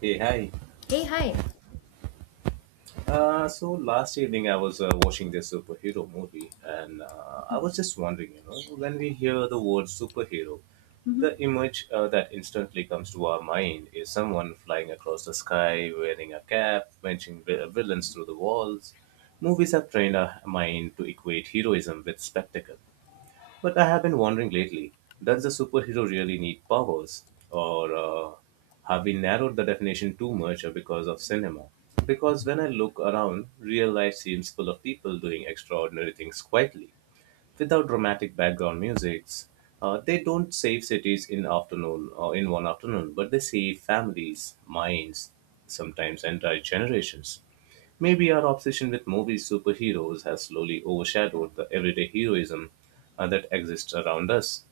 Hey, hi. Hey, hi. So last evening I was watching this superhero movie, and I was just wondering, you know, when we hear the word superhero, the image that instantly comes to our mind is someone flying across the sky, wearing a cap, punching villains through the walls. Movies have trained our mind to equate heroism with spectacle. But I have been wondering lately, does a superhero really need powers? Or Have we narrowed the definition too much because of cinema? Because when I look around, real life seems full of people doing extraordinary things quietly without dramatic background musics. They don't save cities in afternoon or in one afternoon, but they save families, minds, sometimes entire generations. Maybe our obsession with movie superheroes has slowly overshadowed the everyday heroism that exists around us.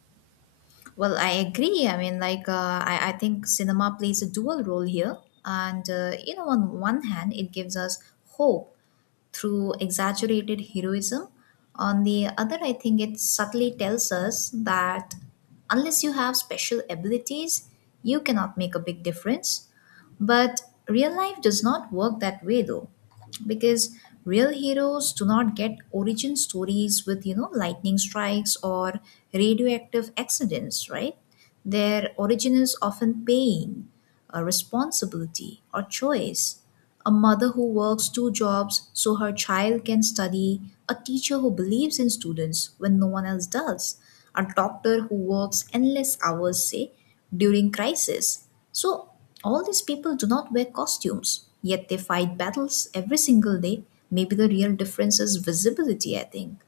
Well, I agree. I mean, like, I think cinema plays a dual role here. And, on one hand, it gives us hope through exaggerated heroism. On the other, I think it subtly tells us that unless you have special abilities, you cannot make a big difference. But real life does not work that way though, because real heroes do not get origin stories with, lightning strikes or radioactive accidents, right? Their origin is often pain, a responsibility, or choice, a mother who works two jobs so her child can study, a teacher who believes in students when no one else does, a doctor who works endless hours, say, during crisis. So, all these people do not wear costumes, yet they fight battles every single day. Maybe the real difference is visibility, I think.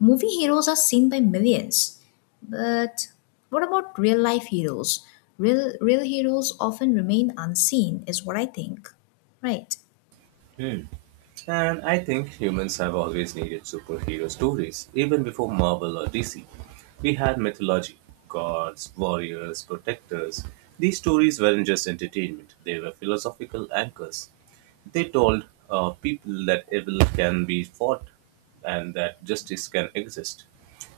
Movie heroes are seen by millions, but what about real life heroes? Real heroes often remain unseen is what I think. Right. Hmm. And I think humans have always needed superhero stories, even before Marvel or DC. We had mythology, gods, warriors, protectors. These stories weren't just entertainment, they were philosophical anchors. They told people that evil can be fought and that justice can exist.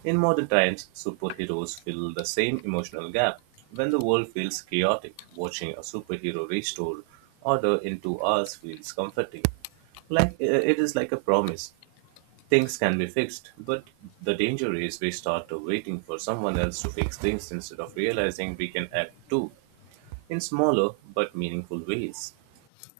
In modern times, superheroes fill the same emotional gap. When the world feels chaotic, watching a superhero restore order into ours feels comforting. It is like a promise. Things can be fixed, but the danger is we start to waiting for someone else to fix things instead of realizing we can act too in smaller but meaningful ways.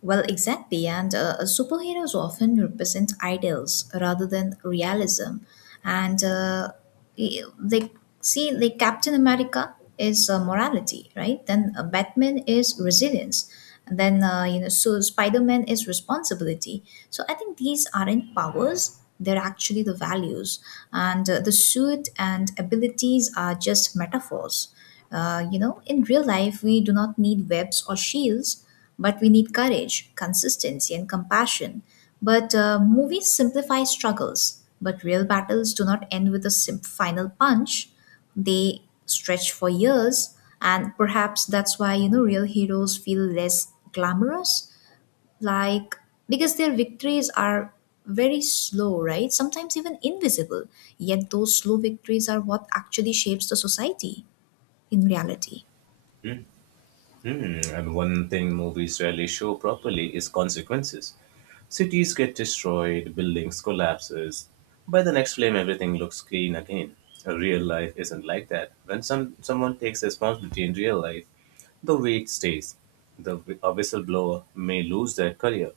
Well, exactly, and superheroes often represent ideals rather than realism, and they see like Captain America is morality, right? Then Batman is resilience, and then so Spider Man is responsibility. So I think these aren't powers; they're actually the values, and the suit and abilities are just metaphors. In real life, we do not need webs or shields, but we need courage, consistency, and compassion. But movies simplify struggles, but real battles do not end with a final punch. They stretch for years, and perhaps that's why, real heroes feel less glamorous, like because their victories are very slow, right? Sometimes even invisible. Yet those slow victories are what actually shapes the society in reality. Hmm? Hmm, and one thing movies rarely show properly is consequences. Cities get destroyed, buildings collapses. By the next flame, everything looks clean again. Real life isn't like that. When someone takes responsibility in real life, the weight stays. The A whistleblower may lose their career.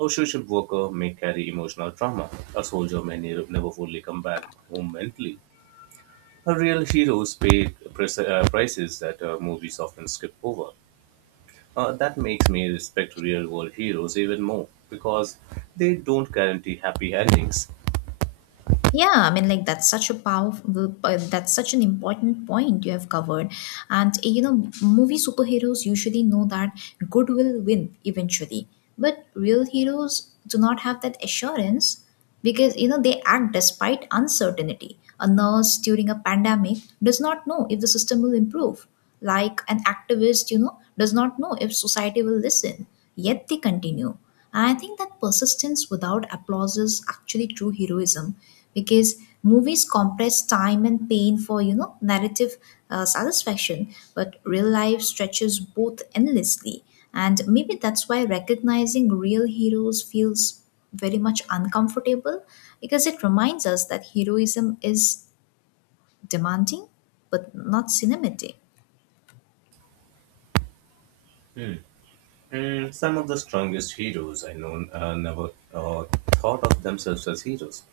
A social worker may carry emotional trauma. A soldier may never fully come back home mentally. A real heroes pay prices that movies often skip over. That makes me respect real world heroes even more because they don't guarantee happy endings. Yeah, I mean, like, that's such an important point you have covered. And movie superheroes usually know that good will win eventually, but real heroes do not have that assurance, because they act despite uncertainty. A nurse during a pandemic does not know if the system will improve, like an activist does not know if society will listen, yet they continue. I think that persistence without applause is actually true heroism, because movies compress time and pain for, narrative satisfaction, but real life stretches both endlessly. And maybe that's why recognizing real heroes feels very much uncomfortable, because it reminds us that heroism is demanding but not cinematic. Mm, some of the strongest heroes I know never thought of themselves as heroes.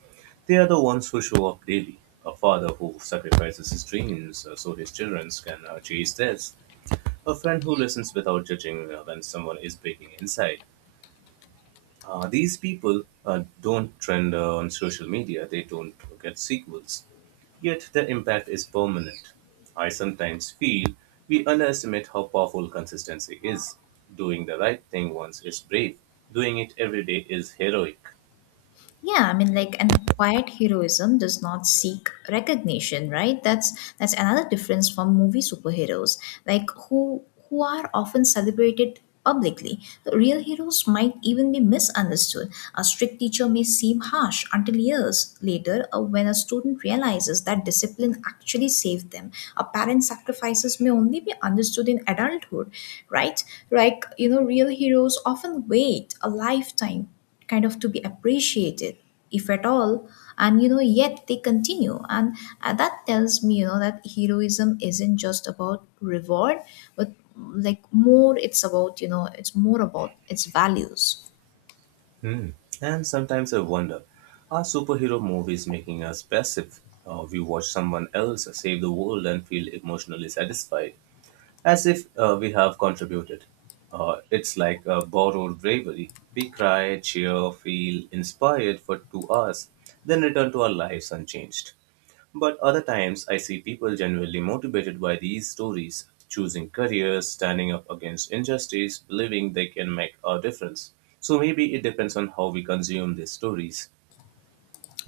They are the ones who show up daily. A father who sacrifices his dreams so his children can chase theirs. A friend who listens without judging when someone is breaking inside. These people don't trend on social media, they don't get sequels, yet their impact is permanent. I sometimes feel we underestimate how powerful consistency is. Doing the right thing once is brave, doing it every day is heroic. Yeah, I mean, like, and quiet heroism does not seek recognition, right? That's another difference from movie superheroes, like who are often celebrated publicly. Real heroes might even be misunderstood. A strict teacher may seem harsh until years later, when a student realizes that discipline actually saved them. A parent's sacrifices may only be understood in adulthood, right? Like real heroes often wait a lifetime, kind of, to be appreciated, if at all. And yet they continue, and that tells me that heroism isn't just about reward, but, like, more it's more about its values. Hmm. And sometimes I wonder, are superhero movies making us passive? We watch someone else save the world and feel emotionally satisfied, as if we have contributed. It's like a borrowed bravery. We cry, cheer, feel inspired for 2 hours, then return to our lives unchanged. But other times, I see people genuinely motivated by these stories, choosing careers, standing up against injustice, believing they can make a difference. So maybe it depends on how we consume these stories.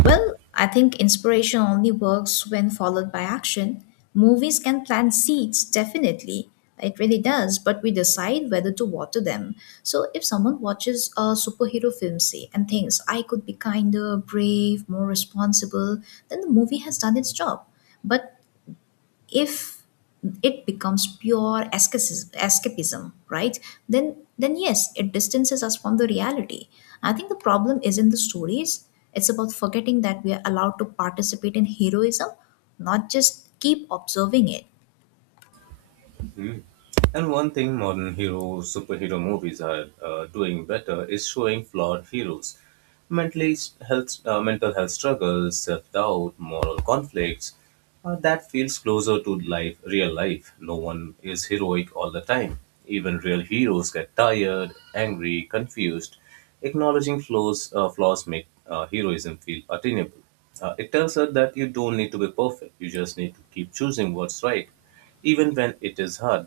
Well, I think inspiration only works when followed by action. Movies can plant seeds, definitely. It really does, but we decide whether to water them. So if someone watches a superhero film, say, and thinks, I could be kinder, brave, more responsible, then the movie has done its job. But if it becomes pure escapism, right? Then yes, it distances us from the reality. I think the problem is in the stories. It's about forgetting that we are allowed to participate in heroism, not just keep observing it. And one thing modern hero superhero movies are doing better is showing flawed heroes. Health, mental health struggles, self doubt, moral conflicts. That feels closer to life, real life. No one is heroic all the time. Even real heroes get tired, angry, confused. Acknowledging flaws, flaws make heroism feel attainable. It tells us that you don't need to be perfect. You just need to keep choosing what's right, even when it is hard.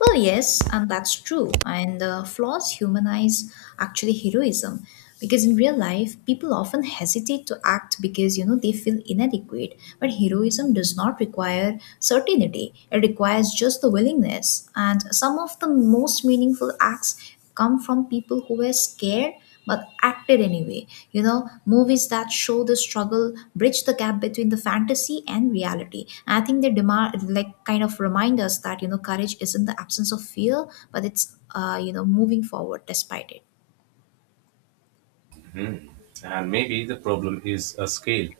Well, yes, and that's true. And flaws humanize actually heroism, because in real life, people often hesitate to act because they feel inadequate. But heroism does not require certainty, it requires just the willingness. And some of the most meaningful acts come from people who were scared but acted anyway. Movies that show the struggle bridge the gap between the fantasy and reality. And I think they demand, like, kind of remind us that courage isn't the absence of fear, but it's moving forward despite it. And maybe the problem is a scale.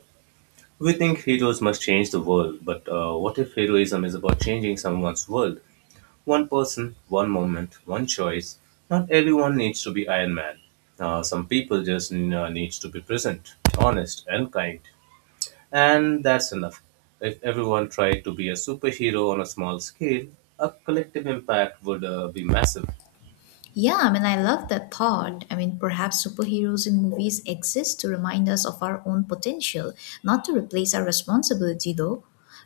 We think heroes must change the world, but what if heroism is about changing someone's world? One person, one moment, one choice. Not everyone needs to be Iron Man. Some people just needs to be present, honest, and kind. And that's enough. If everyone tried to be a superhero on a small scale, a collective impact would be massive. Yeah, I mean, I love that thought. I mean, perhaps superheroes in movies exist to remind us of our own potential, not to replace our responsibility, though.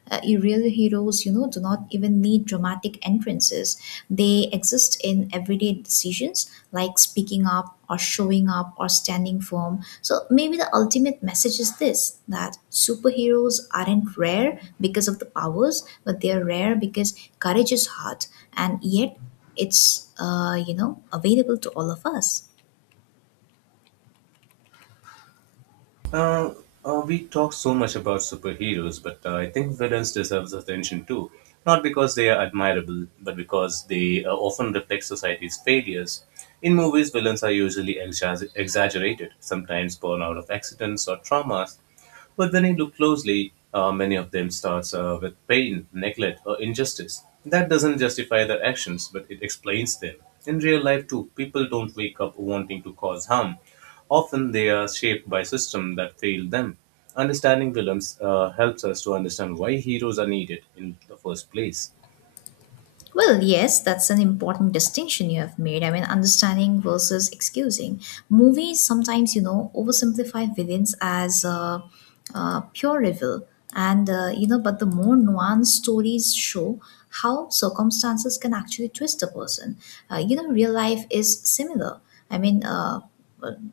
Real heroes, do not even need dramatic entrances. They exist in everyday decisions like speaking up or showing up or standing firm. So maybe the ultimate message is this, that superheroes aren't rare because of the powers, but they are rare because courage is hard, and yet it's available to all of us. Uh, we talk so much about superheroes, but I think villains deserves attention too. Not because they are admirable, but because they often reflect society's failures. In movies, villains are usually exaggerated, sometimes born out of accidents or traumas. But when you look closely, many of them starts with pain, neglect, or injustice. That doesn't justify their actions, but it explains them. In real life too, people don't wake up wanting to cause harm. Often they are shaped by systems that failed them. Understanding villains helps us to understand why heroes are needed in the first place. Well, yes, that's an important distinction you have made. I mean, understanding versus excusing. Movies sometimes oversimplify villains as pure evil, and but the more nuanced stories show how circumstances can actually twist a person. Real life is similar. I mean,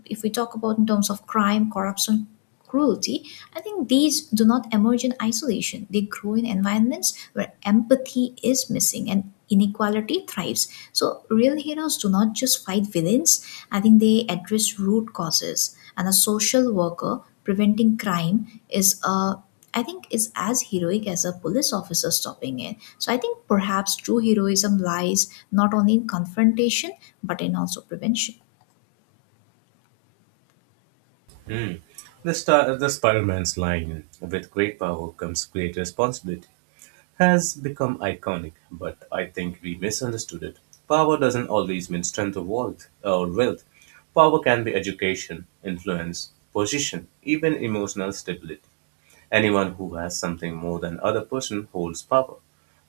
if we talk about in terms of crime, corruption, cruelty, I think these do not emerge in isolation. They grow in environments where empathy is missing and inequality thrives. So, real heroes do not just fight villains, I think they address root causes. And a social worker preventing crime is a I think is as heroic as a police officer stopping it. So I think perhaps true heroism lies not only in confrontation but in also prevention. Hmm. The Spider-Man's line, with great power comes great responsibility, has become iconic, but I think we misunderstood it. Power doesn't always mean strength or wealth. Or wealth. Power can be education, influence, position, even emotional stability. Anyone who has something more than other person holds power.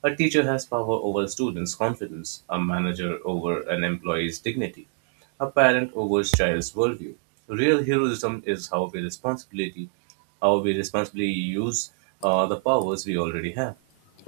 A teacher has power over a student's confidence, a manager over an employee's dignity, a parent over his child's worldview. Real heroism is how we responsibility, how we responsibly use the powers we already have.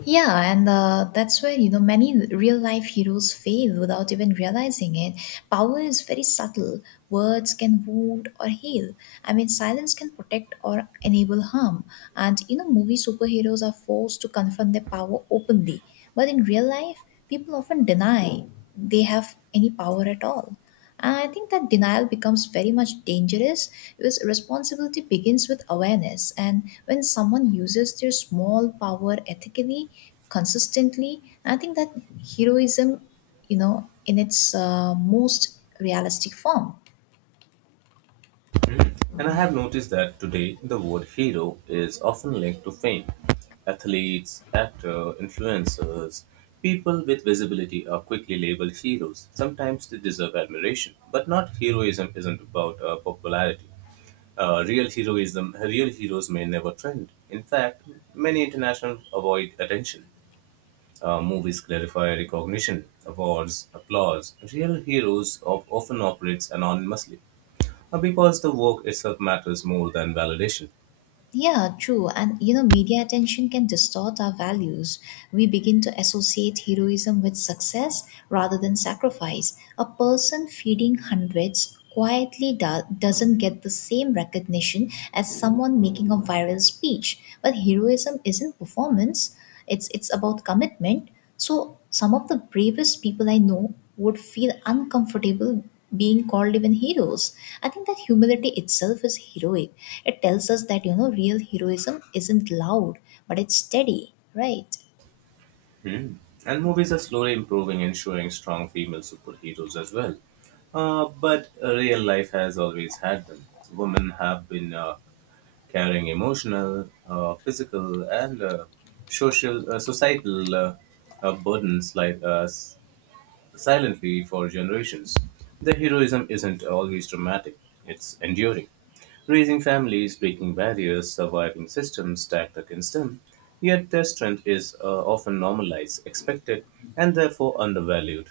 Yeah, and that's where many real life heroes fail without even realizing it. Power is very subtle. Words can wound or heal. I mean, silence can protect or enable harm. And movie superheroes are forced to confront their power openly. But in real life, people often deny they have any power at all. I think that denial becomes very much dangerous, because responsibility begins with awareness. And when someone uses their small power ethically, consistently, I think that heroism, in its most realistic form. And I have noticed that today the word hero is often linked to fame. Athletes, actors, influencers, people with visibility are quickly labeled heroes. Sometimes they deserve admiration, but not heroism isn't about popularity. Real heroism, real heroes may never trend. In fact, many international avoid attention. Movies clarify recognition, awards, applause. Real heroes of, often operates anonymously. Because the work itself matters more than validation. Yeah, true. And media attention can distort our values. We begin to associate heroism with success rather than sacrifice. A person feeding hundreds quietly doesn't get the same recognition as someone making a viral speech. But heroism isn't performance. It's about commitment. So some of the bravest people I know would feel uncomfortable being called even heroes. I think that humility itself is heroic. It tells us that real heroism isn't loud, but it's steady, right? Hmm. And movies are slowly improving and showing strong female superheroes as well. But Real life has always had them. Women have been carrying emotional, physical, and social, societal burdens like us silently for generations. The heroism isn't always dramatic, it's enduring. Raising families, breaking barriers, surviving systems stacked against them, yet their strength is often normalized, expected, and therefore undervalued.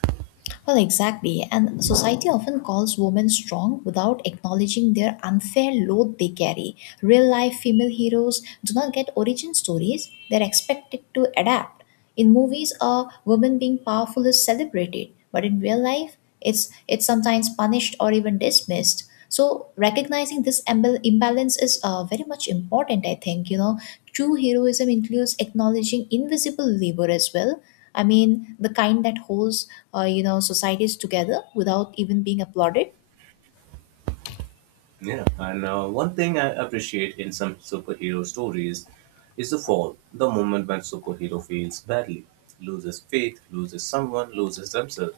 Well, exactly. And society often calls women strong without acknowledging their unfair load they carry. Real life female heroes do not get origin stories, they're expected to adapt. In movies, a woman being powerful is celebrated, but in real life, it's sometimes punished or even dismissed. So recognizing this imbalance is very much important, I think. True heroism includes acknowledging invisible labor as well. I mean, the kind that holds, societies together without even being applauded. Yeah, and one thing I appreciate in some superhero stories is the fall, the moment when superhero feels badly, loses faith, loses someone, loses themselves.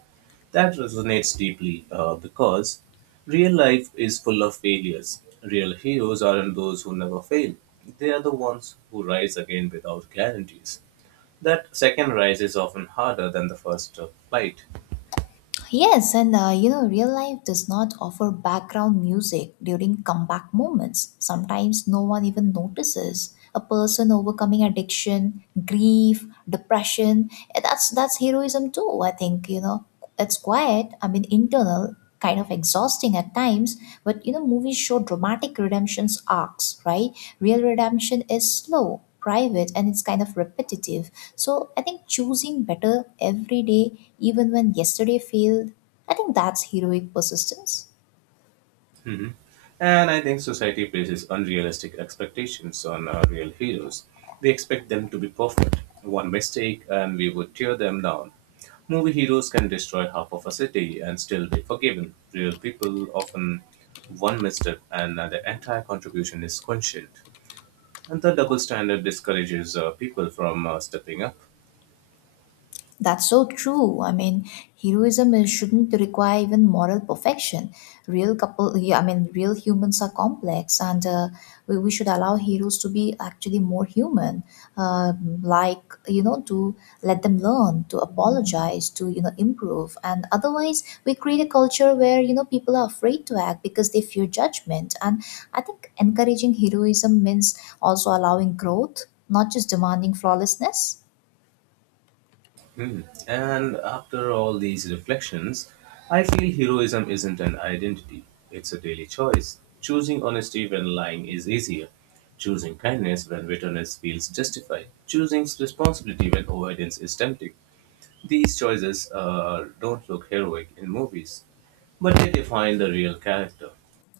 That resonates deeply because real life is full of failures. Real heroes aren't those who never fail. They are the ones who rise again without guarantees. That second rise is often harder than the first fight. Yes, and real life does not offer background music during comeback moments. Sometimes no one even notices a person overcoming addiction, grief, depression. That's heroism too. I think it's quiet. I mean, internal, kind of exhausting at times, but movies show dramatic redemption's arcs, right? Real redemption is slow, private, and it's kind of repetitive. So I think choosing better every day, even when yesterday failed, I think that's heroic persistence. Mhm. And I think society places unrealistic expectations on real heroes. They expect them to be perfect. One mistake, and we would tear them down. Movie heroes can destroy half of a city and still be forgiven. Real people often one misstep, and their entire contribution is questioned. And the double standard discourages people from stepping up. That's so true. I mean, heroism shouldn't require even moral perfection. Yeah, I mean, real humans are complex, and we should allow heroes to be actually more human. Uh, like, to let them learn, to apologize, to improve. And otherwise, we create a culture where people are afraid to act because they fear judgment. And I think encouraging heroism means also allowing growth, not just demanding flawlessness. Mm. And after all these reflections, I feel heroism isn't an identity, it's a daily choice. Choosing honesty when lying is easier, choosing kindness when bitterness feels justified, choosing responsibility when avoidance is tempting. These choices don't look heroic in movies, but they define the real character.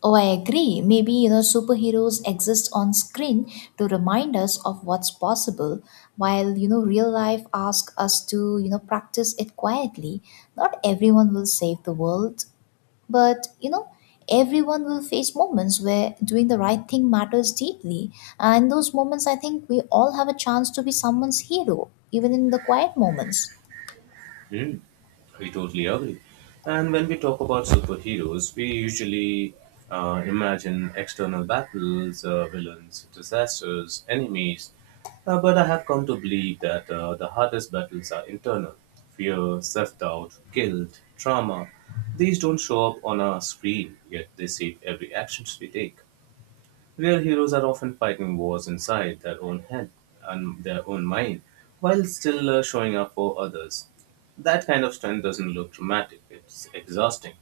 Oh, I agree. Maybe, superheroes exist on screen to remind us of what's possible, while, real life asks us to, practice it quietly. Not everyone will save the world, but, everyone will face moments where doing the right thing matters deeply. And in those moments, I think we all have a chance to be someone's hero, even in the quiet moments. Mm, we totally agree. And when we talk about superheroes, we usually imagine external battles, villains, disasters, enemies. But I have come to believe that the hardest battles are internal fear, self doubt, guilt, trauma. These don't show up on a screen, yet they shape every actions we take. Real heroes are often fighting wars inside their own head and their own mind while still showing up for others. That kind of strength doesn't look dramatic, it's exhausting.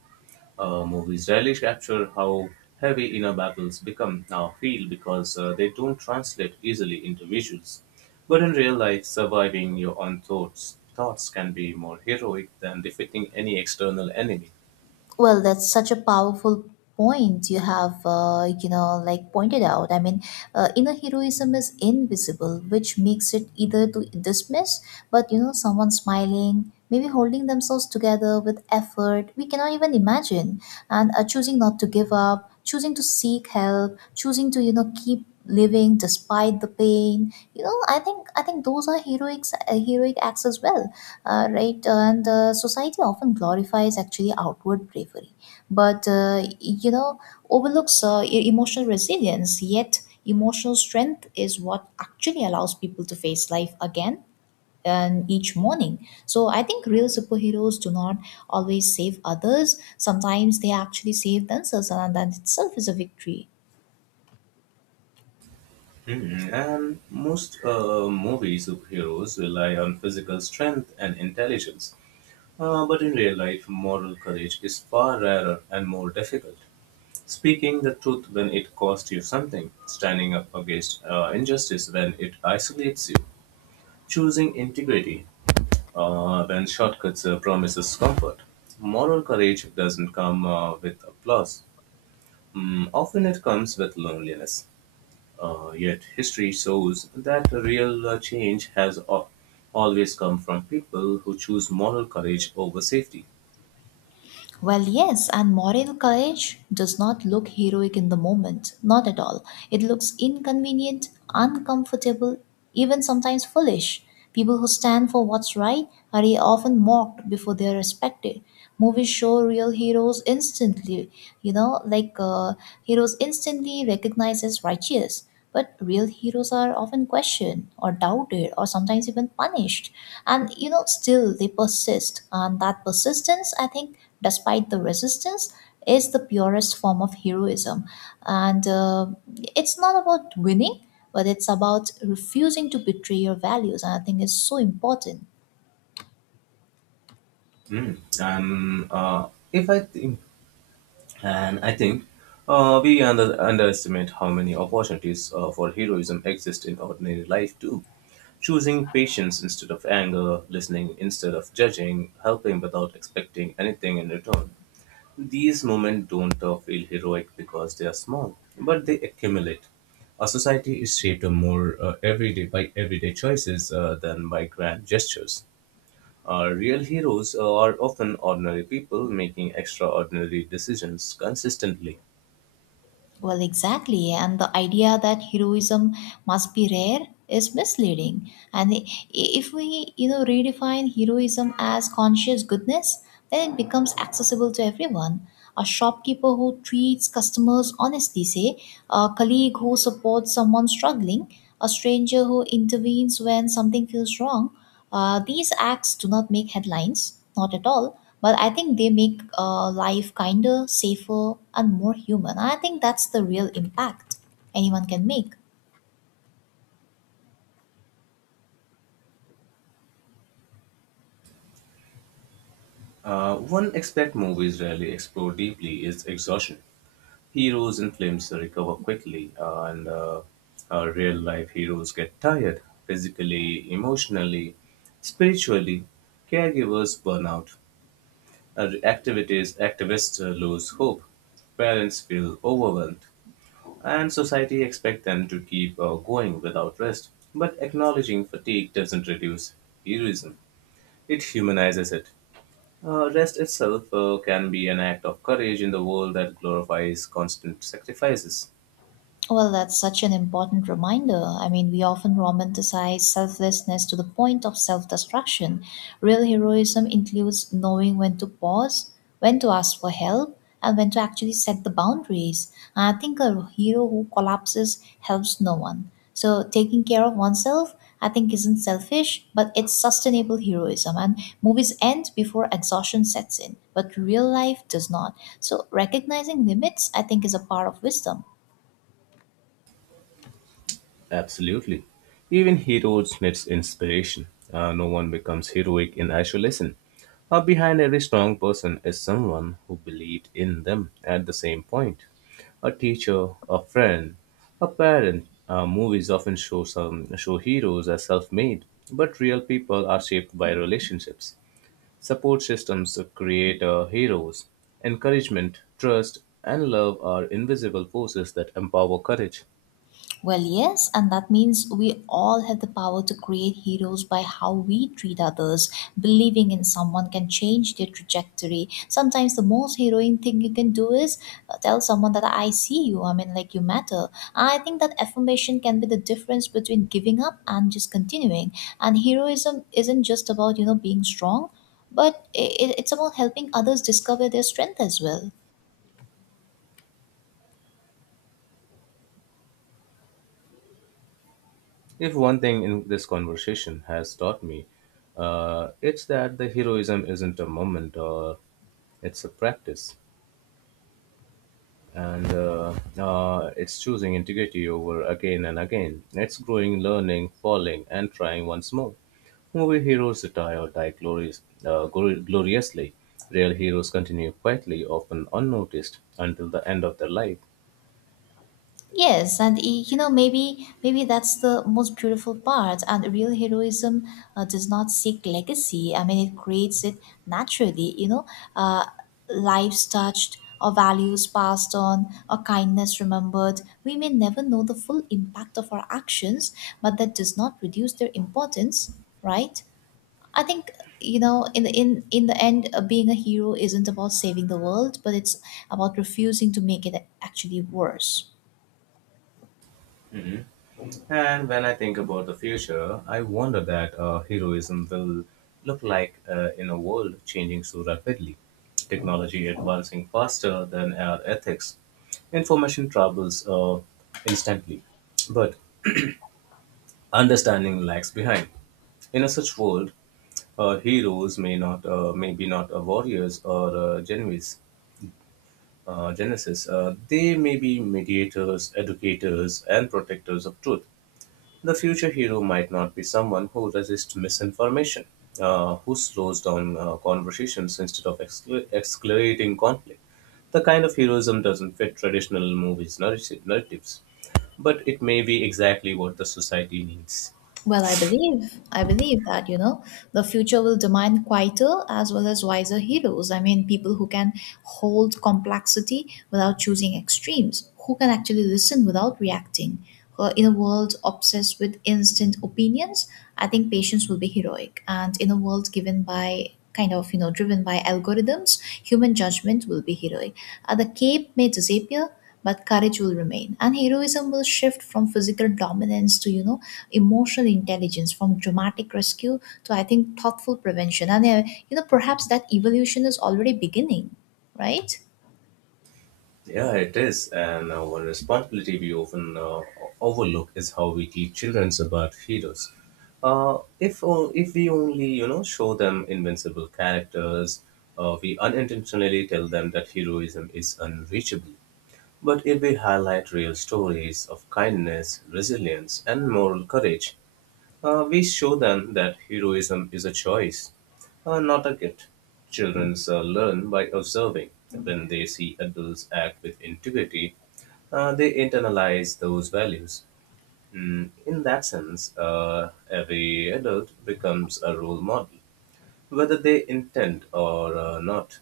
Movies rarely capture how heavy inner battles become now feel because they don't translate easily into visuals. But in real life, surviving your own thoughts can be more heroic than defeating any external enemy. Well, that's such a powerful point you have, like, pointed out. I mean, inner heroism is invisible, which makes it either to dismiss, but someone smiling, maybe holding themselves together with effort, we cannot even imagine, and choosing not to give up, choosing to seek help, choosing to keep living despite the pain. You know, I think those are heroic heroic acts as well. Right. And the society often glorifies actually outward bravery, but overlooks emotional resilience. Yet, emotional strength is what actually allows people to face life again and each morning. So, I think real superheroes do not always save others. Sometimes they actually save themselves, and that itself is a victory. Mhm. And most movie superheroes rely on physical strength and intelligence. But in real life, moral courage is far rarer and more difficult. Speaking the truth when it costs you something, standing up against injustice when it isolates you, choosing integrity when shortcuts promises comfort. Moral courage doesn't come with applause. Mm, often it comes with loneliness. Yet history shows that real change has always come from people who choose moral courage over safety. Well, yes, and moral courage does not look heroic in the moment, not at all. It looks inconvenient, uncomfortable, even sometimes foolish. People who stand for what's right are often mocked before they are respected. Movies show real heroes instantly, you know, heroes instantly recognized as righteous. But real heroes are often questioned or doubted or sometimes even punished, and you know still they persist, and that persistence, I think, despite the resistance, is the purest form of heroism. And it's not about winning, but it's about refusing to betray your values, and I think it's so important. Mm. And if I think, and I think, we underestimate how many opportunities for heroism exist in ordinary life too. Choosing patience instead of anger, listening instead of judging, helping without expecting anything in return. These moments don't feel heroic because they are small, but they accumulate. Our society is shaped more everyday by everyday choices than by grand gestures. Our real heroes are often ordinary people making extraordinary decisions consistently. Well, exactly. And the idea that heroism must be rare is misleading. And if we, you know, redefine heroism as conscious goodness, then it becomes accessible to everyone. A shopkeeper who treats customers honestly, say, a colleague who supports someone struggling, a stranger who intervenes when something feels wrong, these acts do not make headlines, not at all, but I think they make life kinder, safer, and more human. I think that's the real impact anyone can make. One aspect movies rarely explore deeply is exhaustion. Heroes in films recover quickly, and real life heroes get tired physically, emotionally, spiritually. Caregivers burn out. Activities, activists lose hope. Parents feel overwhelmed, and society expects them to keep going without rest. But acknowledging fatigue doesn't reduce heroism; it humanizes it. Rest itself can be an act of courage in the world that glorifies constant sacrifices. Well, that's such an important reminder. I mean, we often romanticize selflessness to the point of self destruction. Real heroism includes knowing when to pause, when to ask for help, and when to actually set the boundaries. I think a hero who collapses helps no one. So, taking care of oneself, I think, isn't selfish, but it's sustainable heroism. And movies end before exhaustion sets in, but real life does not. So, recognizing limits, I think, is a part of wisdom. Absolutely. Even heroes needs inspiration. No one becomes heroic in isolation. Behind every strong person is someone who believed in them at the same point. A teacher, a friend, a parent. Movies often show heroes as self-made, but real people are shaped by relationships. Support systems create heroes. Encouragement, trust, and love are invisible forces that empower courage. Well, yes, and that means we all have the power to create heroes by how we treat others. Believing in someone can change their trajectory. Sometimes the most heroine thing you can do is tell someone that I see you, I mean, like you matter. I think that affirmation can be the difference between giving up and just continuing. And heroism isn't just about, you know, being strong, but it's about helping others discover their strength as well. If one thing in this conversation has taught me, it's that the heroism isn't a moment, or it's a practice, and it's choosing integrity over again and again. It's growing, learning, falling, and trying once more. Movie heroes retire or die glorious, gloriously. Real heroes continue quietly, often unnoticed, until the end of their life. Yes, and you know, maybe that's the most beautiful part. And real heroism does not seek legacy. I mean, it creates it naturally. Uh, Lives touched or values passed on or kindness remembered. We may never know the full impact of our actions, but that does not reduce their importance, right? I think, you know, in the end, being a hero isn't about saving the world, but it's about refusing to make it actually worse. And when I think about the future, I wonder that heroism will look like in a world changing so rapidly, technology advancing faster than our ethics, information travels instantly, but understanding lags behind. In a such world, heroes may not, maybe not warriors or Genoese, Genesis. They may be mediators, educators, and protectors of truth. The future hero might not be someone who resists misinformation, who slows down conversations instead of escalating conflict. The kind of heroism doesn't fit traditional movies' narratives, but it may be exactly what the society needs. Well, I believe that, you know, the future will demand quieter as well as wiser heroes. I mean, people who can hold complexity without choosing extremes, who can actually listen without reacting. In a world obsessed with instant opinions, I think patience will be heroic. And in a world given by kind of, you know, driven by algorithms, human judgment will be heroic. The cape may disappear, but courage will remain, and heroism will shift from physical dominance to you know emotional intelligence, from dramatic rescue to I think thoughtful prevention. And you know, perhaps that evolution is already beginning, right? Yeah, it is. And one responsibility we often overlook is how we teach children about heroes. If we only you know show them invincible characters, we unintentionally tell them that heroism is unreachable. But if we highlight real stories of kindness, resilience, and moral courage, we show them that heroism is a choice, not a gift. Children learn by observing. When they see adults act with integrity, they internalize those values. Mm, in that sense, every adult becomes a role model, whether they intend or not.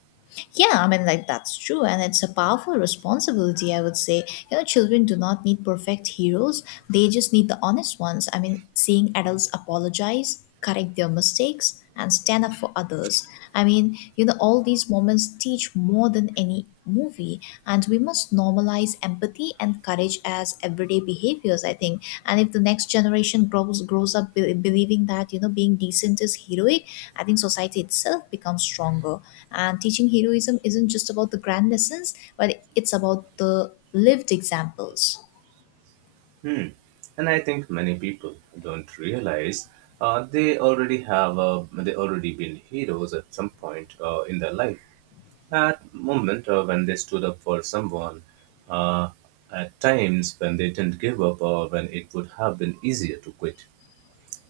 Yeah, I mean, like, that's true, and it's a powerful responsibility, I would say. You know, children do not need perfect heroes, they just need the honest ones. I mean, seeing adults apologize, correct their mistakes, and stand up for others. I mean, you know, all these moments teach more than any movie, and we must normalize empathy and courage as everyday behaviors I think and if the next generation grows grows up be- believing that you know being decent is heroic I think society itself becomes stronger and teaching heroism isn't just about the grand lessons but it's about the lived examples Hmm. And I think many people don't realize they already been heroes at some point in their life. At moment when they stood up for someone, uh, at times when they didn't give up or when it would have been easier to quit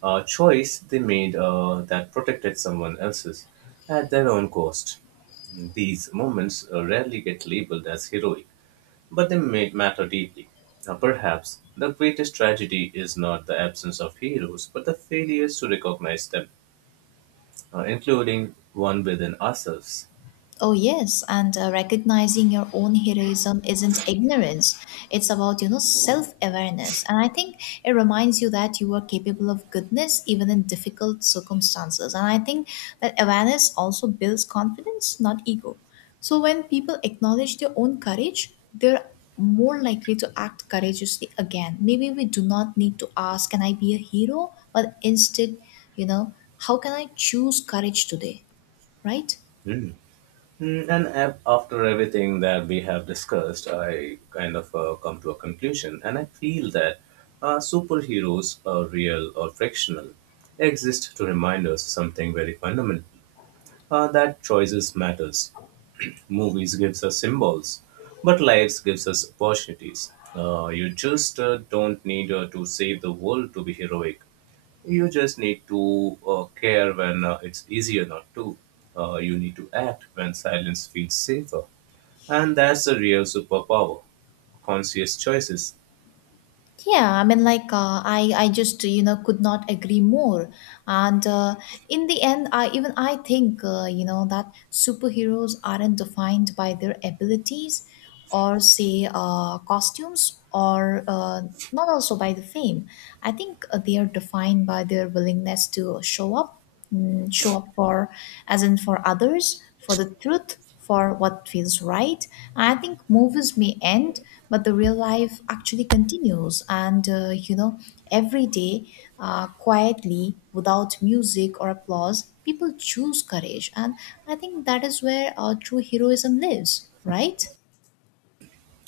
a choice they made that protected someone else's at their own cost. These moments rarely get labeled as heroic, but they may matter deeply. Now, perhaps the greatest tragedy is not the absence of heroes, but the failures to recognize them, including one within ourselves. Oh, yes. And recognizing your own heroism isn't ignorance. It's about, you know, self awareness. And I think it reminds you that you are capable of goodness even in difficult circumstances. And I think that awareness also builds confidence, not ego. So when people acknowledge their own courage, they're more likely to act courageously again. Maybe we do not need to ask, can I be a hero? But instead, you know, how can I choose courage today? Right? And after everything that we have discussed, I kind of come to a conclusion, and I feel that superheroes, real or fictional, exist to remind us something very fundamental: that choices matters. Movies gives us symbols, but lives gives us opportunities. You just don't need to save the world to be heroic. You just need to care when it's easier not to. You need to act when silence feels safer. And that's the real superpower, conscious choices. Yeah, I mean, I just, you know, could not agree more. And in the end, I think, you know, that superheroes aren't defined by their abilities, or say costumes, or not also by the fame. I think they are defined by their willingness to show up, show up for, as in, for others, for the truth, for what feels right. I think movies may end, but the real life actually continues. And you know, every day, quietly, without music or applause, people choose courage. And I think that is where true heroism lives, right?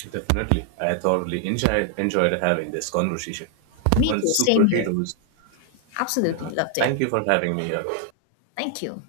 Definitely. I enjoyed having this conversation Me on too, same here. superheroes. Uh, Absolutely loved Thank it. you for having me here. Thank you.